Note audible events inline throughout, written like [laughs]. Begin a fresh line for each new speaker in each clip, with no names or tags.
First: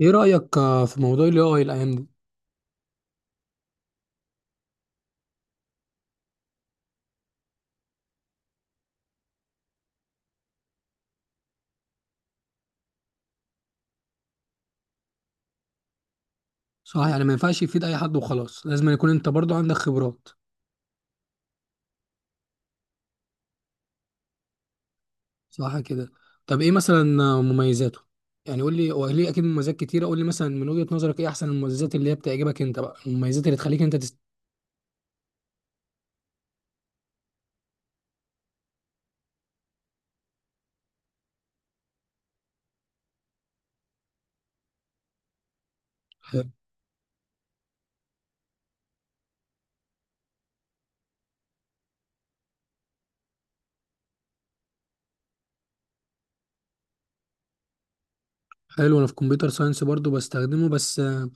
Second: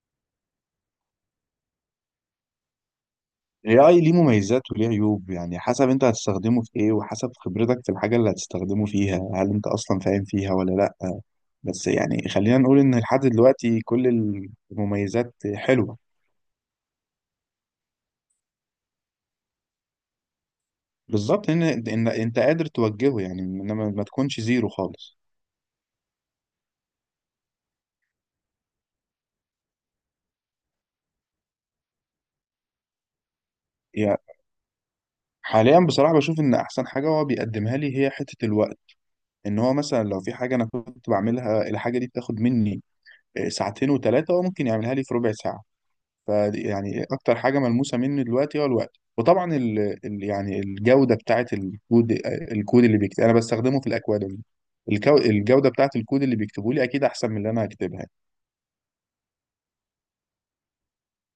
ايه رأيك في موضوع ال AI الايام دي؟
AI ليه مميزات وليه عيوب، يعني حسب انت هتستخدمه في ايه وحسب خبرتك في الحاجة اللي هتستخدمه فيها، هل انت اصلا فاهم فيها ولا لا. بس يعني خلينا نقول ان لحد دلوقتي كل المميزات حلوة.
صح، يعني ما ينفعش يفيد اي حد وخلاص، لازم يكون انت برضو عندك خبرات.
بالظبط، ان انت قادر توجهه، يعني انما ما تكونش زيرو خالص.
صح كده. طب ايه مثلا مميزاته؟ يعني قول لي، هو ليه اكيد مميزات كتيرة. قول لي مثلا من وجهة نظرك ايه احسن المميزات اللي هي بتعجبك انت بقى، المميزات اللي تخليك انت
يعني حاليا بصراحة بشوف ان احسن حاجة هو بيقدمها لي هي حتة الوقت. ان هو مثلا لو في حاجة انا كنت بعملها، الحاجة دي بتاخد مني ساعتين وثلاثة، هو ممكن يعملها لي في ربع ساعة.
حلو.
فدي يعني اكتر حاجه ملموسه مني دلوقتي هو الوقت. وطبعا ال يعني الجوده بتاعه الكود، الكود اللي بيكتب انا بستخدمه في الاكواديمي. الجوده بتاعه الكود اللي بيكتبوا لي اكيد احسن من اللي انا هكتبها.
حلو، انا في كمبيوتر ساينس برضو بستخدمه، بس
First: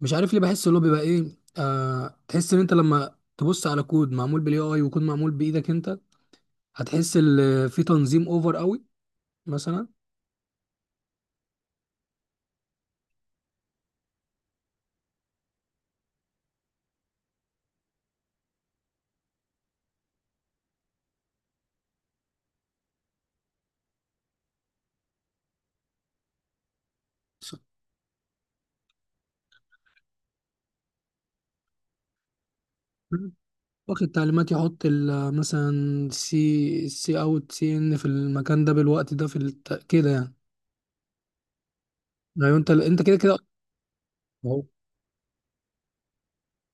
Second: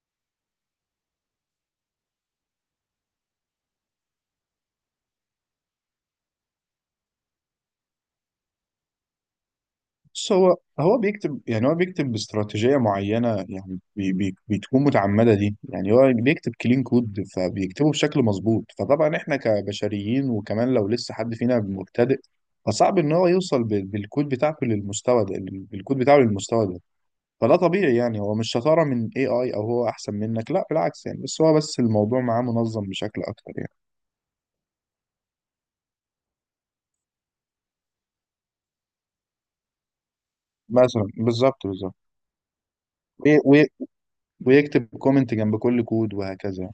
مش عارف ليه بحس اللي هو بيبقى ايه، تحس ان انت لما تبص على كود معمول بالاي اي وكود معمول بايدك انت، هتحس ان في تنظيم اوفر قوي مثلا.
بس هو بيكتب، يعني هو بيكتب باستراتيجيه معينه، يعني بتكون متعمده دي. يعني هو بيكتب كلين كود، فبيكتبه بشكل مظبوط. فطبعا احنا كبشريين، وكمان لو لسه حد فينا مبتدئ فصعب ان هو يوصل بالكود بتاعته للمستوى ده، بالكود بتاعه للمستوى ده. فده طبيعي، يعني هو مش شطارة من AI أو هو أحسن منك، لا بالعكس يعني. بس بس الموضوع معاه منظم بشكل أكتر يعني.
واخد تعليمات يحط مثلا سي سي اوت سي ان في المكان ده بالوقت ده في كده يعني.
مثلا، بالظبط بالظبط.
ايوه، انت كده كده.
وي- وي-
أهو.
ويكتب كومنت جنب كل كود وهكذا.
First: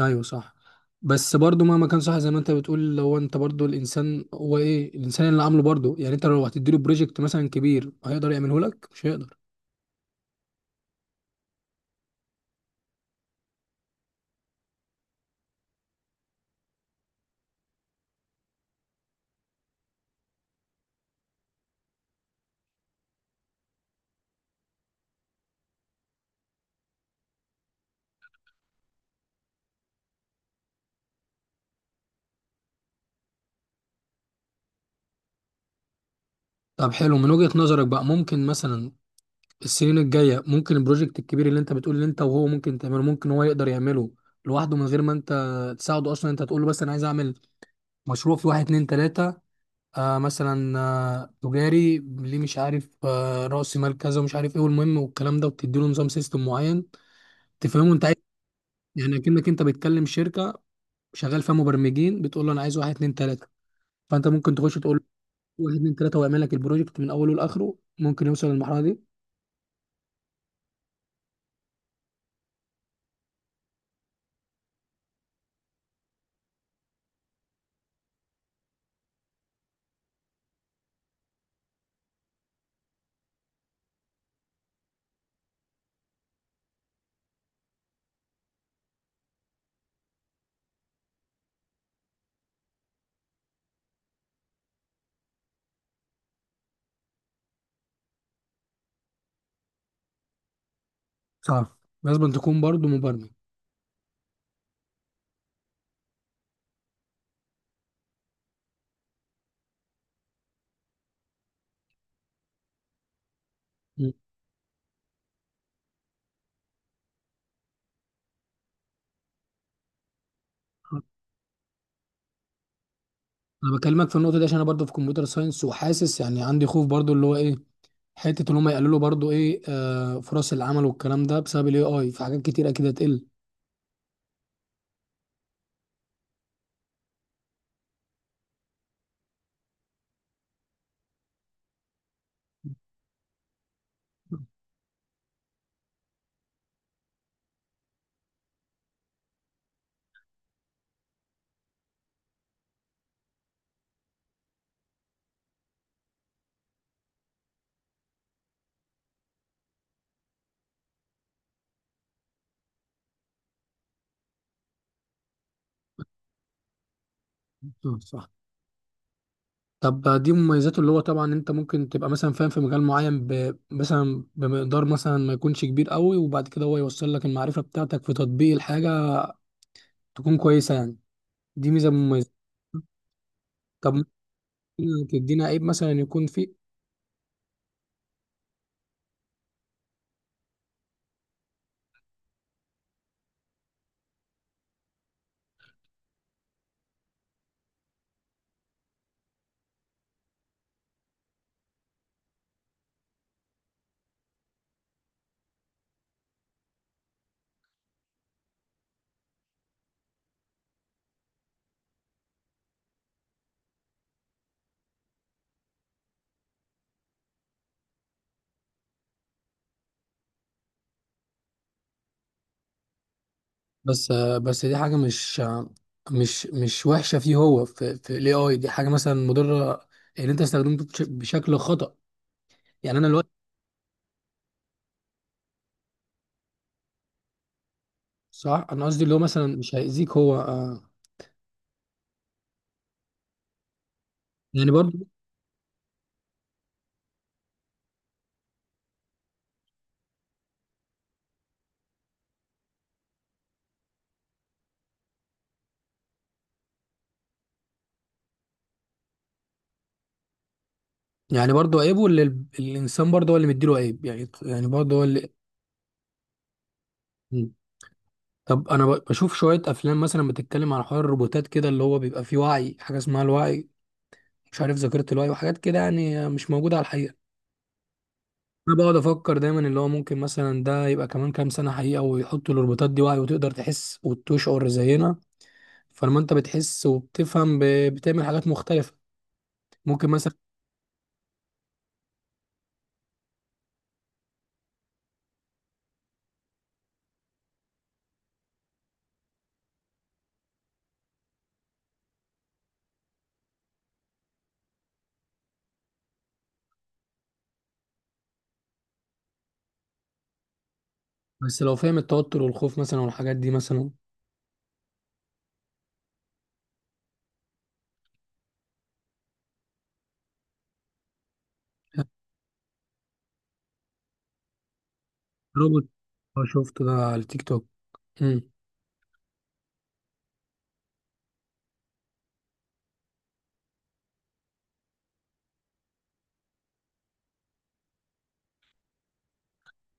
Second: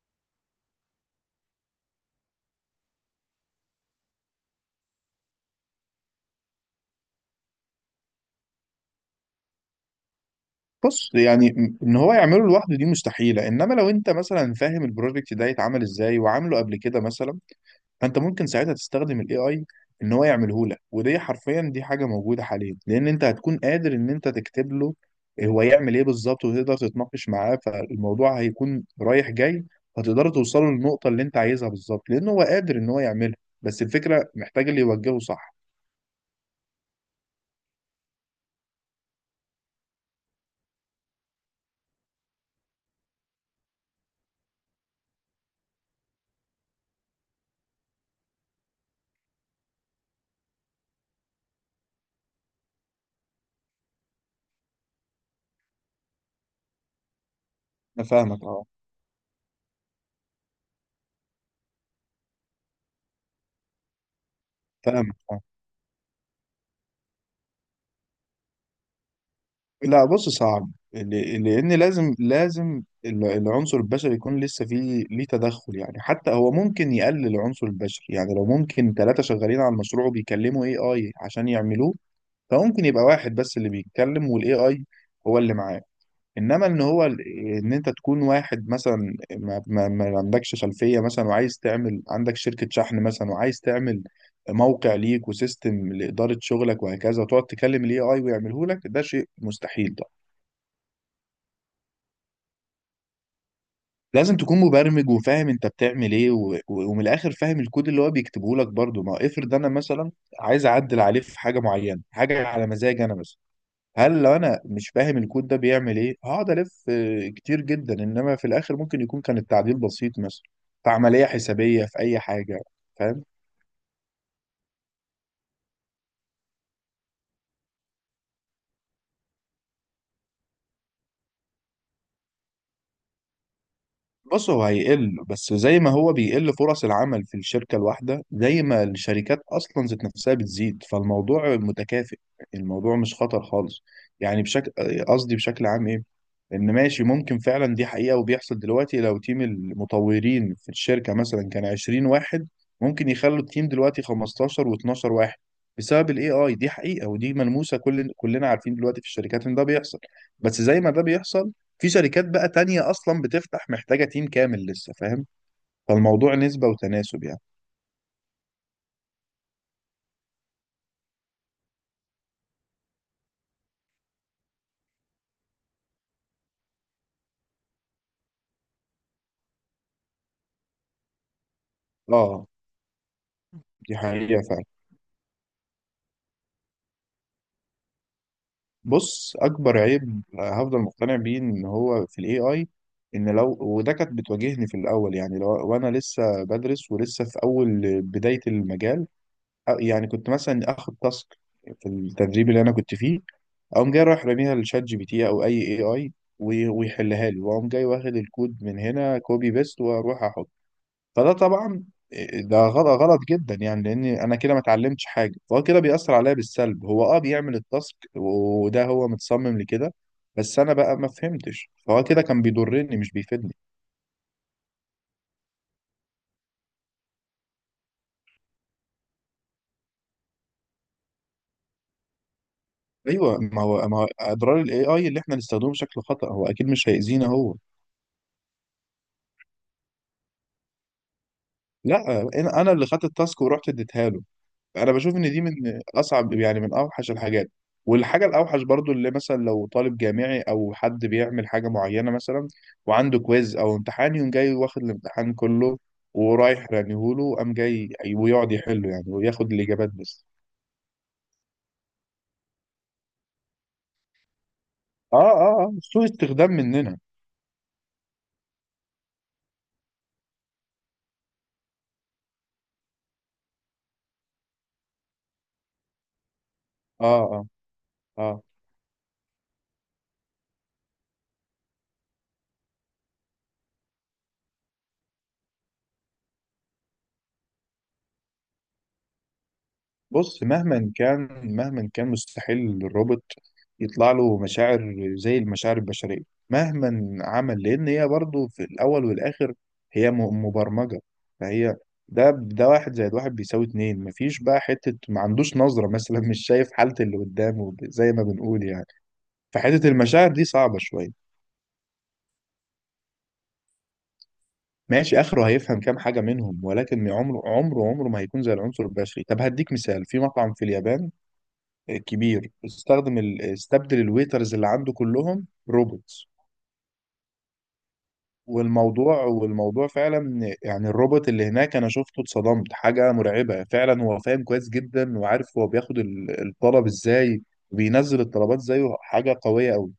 ايوه صح. بس برضو مهما كان، صح زي ما انت بتقول، لو انت برضو الانسان هو ايه الانسان اللي عامله برضو يعني، انت لو هتديله بروجكت مثلا كبير هيقدر يعمله لك؟ مش هيقدر.
بص يعني إن هو يعمله لوحده دي مستحيلة. إنما لو أنت مثلا فاهم البروجكت ده يتعمل إزاي وعامله قبل كده مثلا، فانت ممكن ساعتها تستخدم الاي اي ان هو يعمله لك. ودي حرفيا دي حاجه موجوده حاليا، لان انت هتكون قادر ان انت تكتب له هو يعمل ايه بالظبط، وتقدر تتناقش معاه. فالموضوع هيكون رايح جاي، هتقدروا توصلوا للنقطه اللي انت عايزها بالظبط، لان هو قادر ان هو يعملها. بس الفكره محتاج اللي يوجهه صح.
طب حلو، من وجهة نظرك بقى ممكن مثلا السنين الجاية، ممكن البروجكت الكبير اللي انت بتقول اللي انت وهو ممكن تعمله، ممكن هو يقدر يعمله لوحده من غير ما انت تساعده اصلا؟ انت تقول له بس انا عايز اعمل مشروع في واحد اتنين تلاتة، مثلا تجاري ليه مش عارف، رأس مال كذا ومش عارف ايه، والمهم والكلام ده، وبتدي له نظام سيستم معين تفهمه انت
انا
عايز
فاهمك اه.
إيه؟ يعني اكنك انت بتكلم شركة شغال فيها مبرمجين، بتقول له انا عايز واحد اتنين تلاتة، فانت ممكن تخش تقول له
فاهمك آه.
واحد اتنين تلاتة ويعمل لك البروجكت من اوله لاخره. ممكن يوصل للمرحلة دي؟
لا بص صعب، لان لازم لازم العنصر البشري يكون لسه فيه ليه تدخل. يعني حتى هو ممكن يقلل العنصر البشري، يعني لو ممكن ثلاثة شغالين على المشروع وبيكلموا اي اي عشان يعملوه، فممكن يبقى واحد بس اللي بيتكلم والاي اي هو اللي معاه. انما ان انت تكون واحد مثلا ما عندكش خلفية مثلا، وعايز تعمل عندك شركة شحن مثلا، وعايز تعمل موقع ليك وسيستم لإدارة شغلك وهكذا، وتقعد تكلم الاي اي ويعمله لك، ده شيء مستحيل.
صح. لازم تكون برضو مبرمج.
لازم تكون مبرمج وفاهم انت بتعمل ايه ومن الاخر فاهم الكود اللي هو بيكتبه لك برضه. ما هو افرض انا مثلا عايز اعدل عليه في حاجه معينه، حاجه على مزاجي انا مثلا،
م.
هل لو انا مش فاهم الكود ده بيعمل ايه هقعد الف كتير جدا، انما في الاخر ممكن يكون كان التعديل بسيط مثلا، في عمليه حسابيه، في اي حاجه. فاهم.
انا بكلمك في النقطة دي عشان انا برضو في كمبيوتر ساينس، وحاسس يعني عندي خوف برضو اللي هو ايه، حتة اللي هم يقللوا برضو ايه فرص العمل والكلام ده بسبب الاي اي، في حاجات كتير اكيد هتقل.
بص هو هيقل، بس زي ما هو بيقل فرص العمل في الشركة الواحدة، زي ما الشركات أصلا ذات نفسها بتزيد، فالموضوع متكافئ. يعني الموضوع مش خطر خالص يعني. بشكل، بشكل عام إيه، إن ماشي ممكن فعلا دي حقيقة وبيحصل دلوقتي. لو تيم المطورين في الشركة مثلا كان 20 واحد، ممكن يخلوا التيم دلوقتي 15 و12 واحد بسبب الاي اي. دي حقيقة ودي ملموسة، كلنا عارفين دلوقتي في الشركات ان ده بيحصل. بس زي ما ده بيحصل، في شركات بقى تانية أصلا بتفتح محتاجة تيم كامل لسه، فاهم؟ فالموضوع نسبة وتناسب يعني.
مم، صح. طب دي مميزاته، اللي هو طبعا انت ممكن تبقى مثلا فاهم في مجال معين مثلا بمقدار مثلا ما يكونش كبير قوي، وبعد كده هو يوصل لك المعرفة بتاعتك في تطبيق الحاجة تكون كويسة يعني. دي ميزة مميزة.
اه
طب
دي حقيقة فعلا.
ممكن تدينا عيب مثلا يكون فيه؟
بص أكبر عيب هفضل مقتنع بيه إن هو في ال AI، إن لو وده كانت بتواجهني في الأول، يعني لو وأنا لسه بدرس ولسه في أول بداية المجال، يعني كنت مثلا آخد تاسك في التدريب اللي أنا كنت فيه، أقوم جاي رايح راميها لشات جي بي تي أو أي AI، ويحلها لي، وأقوم جاي واخد الكود من هنا كوبي بيست وأروح أحط. فده طبعا ده غلط جدا، يعني لان انا كده ما اتعلمتش حاجه. فهو كده بيأثر عليا بالسلب. هو اه بيعمل التاسك وده هو متصمم لكده، بس انا بقى ما فهمتش، فهو كده كان بيضرني مش بيفيدني.
بس بس دي حاجة مش وحشة فيه، هو في الاي اي دي حاجة مثلا مضرة ان انت استخدمته بشكل خطأ. يعني انا الوقت.
ايوه، ما هو اضرار الاي اي اللي احنا نستخدمه بشكل خطأ، هو اكيد مش هيأذينا هو.
صح، انا قصدي اللي هو مثلا مش هيأذيك هو
لا انا، أنا اللي خدت التاسك ورحت اديتها له.
يعني
انا
برضه.
بشوف ان دي من اصعب، يعني من اوحش الحاجات. والحاجه الاوحش برضو، اللي مثلا لو طالب جامعي او حد بيعمل حاجه معينه مثلا، وعنده كويز او امتحان، يقوم جاي واخد الامتحان كله ورايح رميهوله، قام جاي ويقعد يحله يعني وياخد الاجابات بس.
يعني برضه عيب، واللي الانسان برضه هو اللي مديله عيب يعني، يعني برضه هو
اه
اللي.
اه اه، سوء استخدام مننا.
مم. طب انا بشوف شويه افلام مثلا بتتكلم عن حوار الروبوتات كده، اللي هو بيبقى فيه وعي، حاجه اسمها الوعي، مش عارف ذاكره الوعي وحاجات كده، يعني مش موجوده على
اه
الحقيقه.
اه اه.
انا بقعد افكر دايما اللي هو ممكن مثلا ده يبقى كمان كام سنه حقيقه، ويحطوا الروبوتات دي وعي، وتقدر تحس وتشعر زينا، فلما انت بتحس وبتفهم بتعمل حاجات مختلفه ممكن مثلا.
بص مهما كان، مهما كان مستحيل للروبوت يطلع له مشاعر زي المشاعر البشرية مهما عمل، لأن هي برضه في الأول والآخر هي مبرمجة. فهي، ده ده واحد زائد واحد بيساوي اتنين، مفيش بقى حتة. ما عندوش نظرة [laughs] مثلا، مش شايف حالة اللي قدامه زي ما بنقول يعني. فحتة المشاعر دي صعبة شوية.
بس لو فاهم التوتر والخوف مثلا والحاجات دي مثلا.
ماشي، آخره هيفهم كام حاجة منهم، ولكن عمره عمره ما هيكون زي العنصر البشري. طب هديك مثال، في مطعم في اليابان كبير استخدم استبدل الويترز اللي عنده كلهم
روبوت.
روبوتس.
اه، شفته ده على التيك توك.
والموضوع فعلا يعني الروبوت اللي هناك انا شفته اتصدمت، حاجة مرعبة فعلا. هو فاهم كويس جدا وعارف هو بياخد الطلب ازاي وبينزل الطلبات زيه، حاجة قوية قوي.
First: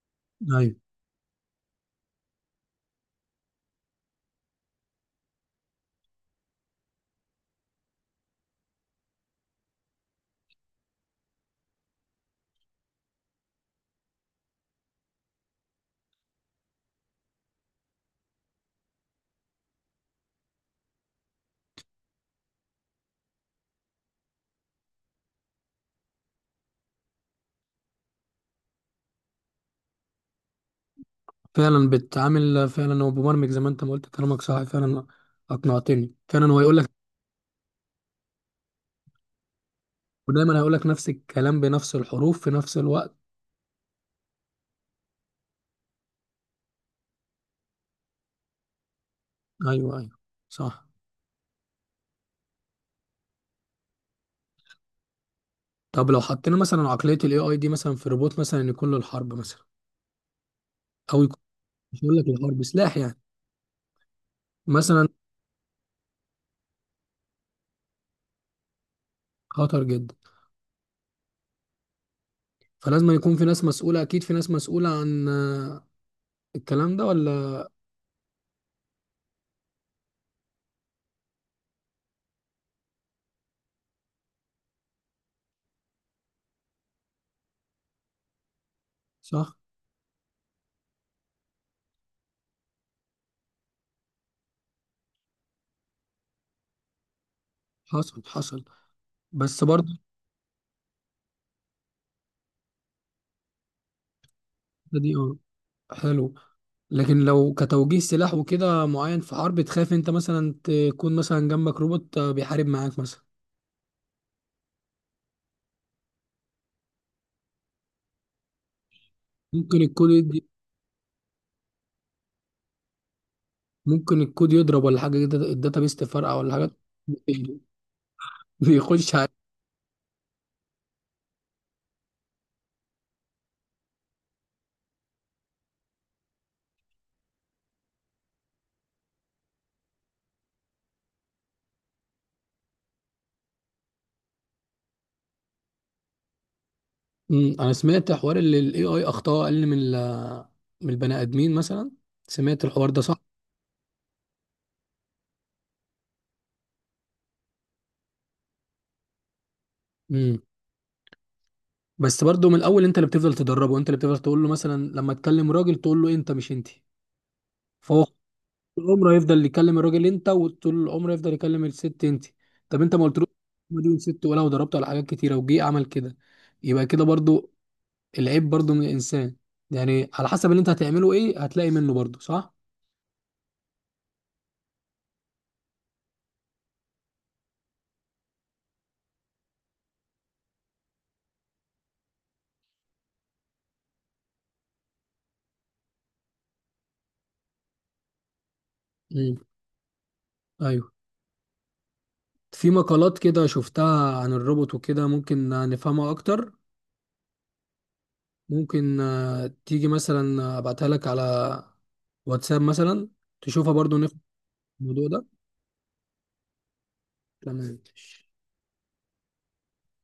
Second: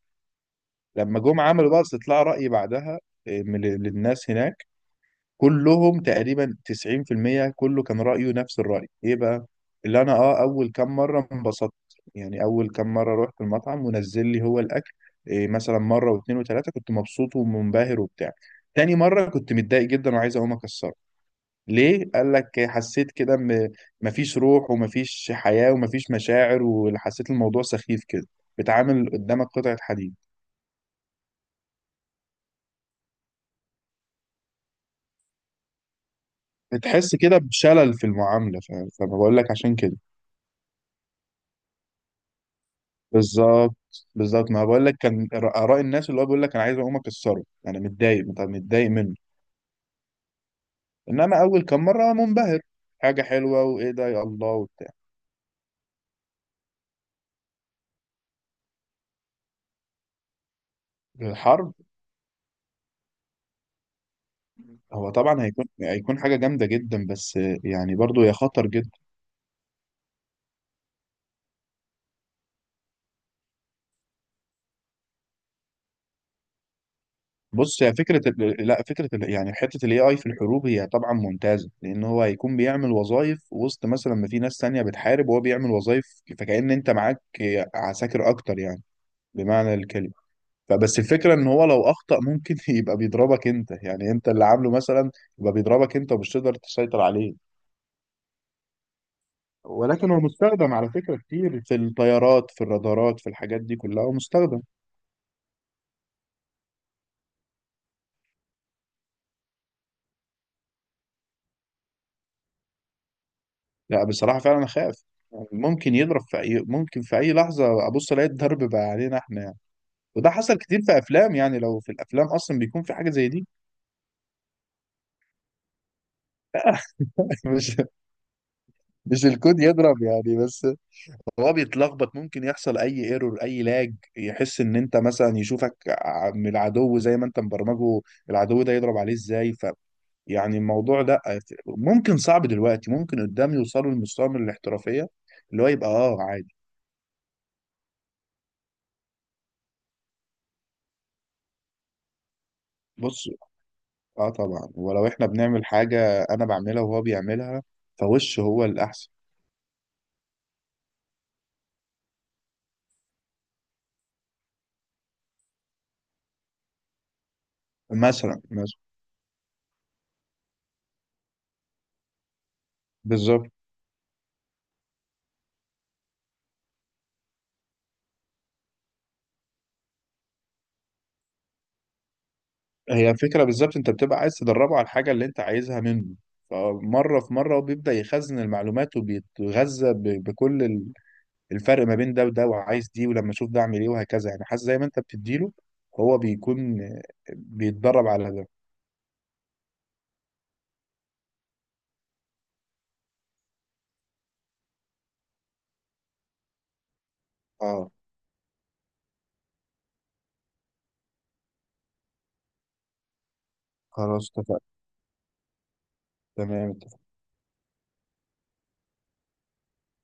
امم.
لما جم عملوا بقى استطلاع رأي بعدها، إيه، من للناس هناك، كلهم تقريبا 90% كله كان رأيه نفس الرأي. ايه بقى؟ اللي انا اه اول كام مرة انبسطت، يعني اول كام مرة رحت المطعم ونزل لي هو الاكل، إيه، مثلا مرة واثنين وثلاثة كنت مبسوط ومنبهر وبتاع. تاني مرة كنت متضايق جدا وعايز اقوم اكسره. ليه؟ قال لك حسيت كده مفيش روح، ومفيش حياة، ومفيش مشاعر، وحسيت الموضوع سخيف كده. بتعامل قدامك قطعة حديد.
فعلا بتعامل، فعلا هو مبرمج زي ما انت ما قلت، كلامك صح فعلا، اقنعتني فعلا. هو يقول لك.
بتحس كده بشلل في المعاملة فبقول لك عشان كده.
ودايما هيقول لك نفس الكلام بنفس الحروف في نفس الوقت.
بالظبط، بالظبط ما بقول لك كان اراء الناس اللي هو بيقول لك انا عايز اقوم اكسره، انا متضايق، متضايق منه.
ايوه، ايوه. صح.
انما اول كام مره منبهر، حاجه حلوه وايه ده يا الله وبتاع.
طب لو حطينا مثلا عقليه الاي اي دي مثلا في روبوت مثلا، يكون له الحرب مثلا، او يكون،
الحرب،
مش هقول لك الحرب، سلاح يعني مثلا.
هو طبعا هيكون حاجه جامده جدا، بس يعني برضو هي خطر جدا.
خطر جدا. فلازم يكون في ناس مسؤوله، اكيد في ناس مسؤوله عن الكلام ده ولا؟
بص هي لا، يعني حته الاي اي في الحروب هي طبعا ممتازه، لان هو هيكون بيعمل وظائف وسط مثلا ما في ناس تانية بتحارب وهو بيعمل وظائف. فكأن انت معاك عساكر اكتر يعني،
صح.
بمعنى الكلمه. فبس الفكرة ان هو لو اخطأ ممكن [laughs] يبقى بيضربك انت، يعني انت اللي عامله مثلا يبقى بيضربك انت ومش تقدر تسيطر عليه.
حصل حصل. بس برضه.
ولكن هو مستخدم على فكرة كتير في الطيارات، في الرادارات، في الحاجات دي كلها هو مستخدم.
الحتة دي اه. حلو. لكن لو كتوجيه سلاح وكده معين في حرب، تخاف انت مثلا تكون مثلا جنبك روبوت بيحارب معاك مثلا؟
لا بصراحة فعلا اخاف. يعني ممكن يضرب في اي، ممكن في اي لحظة ابص الاقي الضرب بقى علينا احنا يعني.
ممكن الكود
وده
يدي.
حصل كتير في افلام، يعني لو في الافلام اصلا بيكون في حاجة زي دي.
ممكن الكود يضرب ولا حاجه كده، الداتابيس تفرقع ولا حاجه.
[laughs]
[laughs]
مش
بيخش
مش
على.
الكود يضرب يعني، بس هو بيتلخبط، ممكن يحصل اي ايرور، اي لاج، يحس ان انت مثلا، يشوفك من العدو زي ما انت مبرمجه العدو ده يضرب عليه ازاي. ف يعني الموضوع ده ممكن صعب دلوقتي، ممكن قدام يوصلوا لمستوى من الاحترافية اللي هو يبقى اه عادي.
مم، انا سمعت حوار ان الاي اي اخطاء اقل من من البني ادمين مثلا، سمعت الحوار ده؟ صح.
بص اه طبعا، ولو احنا بنعمل حاجة انا بعملها وهو بيعملها، فوش هو الاحسن.
امم. بس برضه من الاول انت اللي بتفضل تدربه، انت اللي بتفضل تقول له، مثلا لما تكلم راجل تقول له انت، مش انت، فهو
مثلا، مثلا،
العمر هيفضل يكلم الراجل انت، وطول العمر يفضل يكلم الست انت. طب انت ما قلتلوش
بالظبط.
ما دي ست، ولا وضربته على حاجات كتيره وجي عمل كده؟ يبقى كده برضو العيب برضو من الانسان، يعني على حسب اللي انت هتعمله ايه هتلاقي منه برضو. صح.
هي الفكرة بالظبط، انت بتبقى عايز تدربه على الحاجة اللي انت عايزها منه، فمرة في مرة، وبيبدأ يخزن المعلومات وبيتغذى بكل الفرق ما بين ده وده، وعايز دي، ولما اشوف ده اعمل ايه وهكذا يعني. حاسس زي ما انت بتديله هو بيكون بيتدرب على ده.
امم. ايوه. في مقالات كده شفتها عن الروبوت وكده، ممكن نفهمها اكتر.
اه.
ممكن تيجي مثلا ابعتها لك على واتساب مثلا، تشوفها برضو نفهم
خلاص اتفقنا.
الموضوع ده.
تمام.
تمام.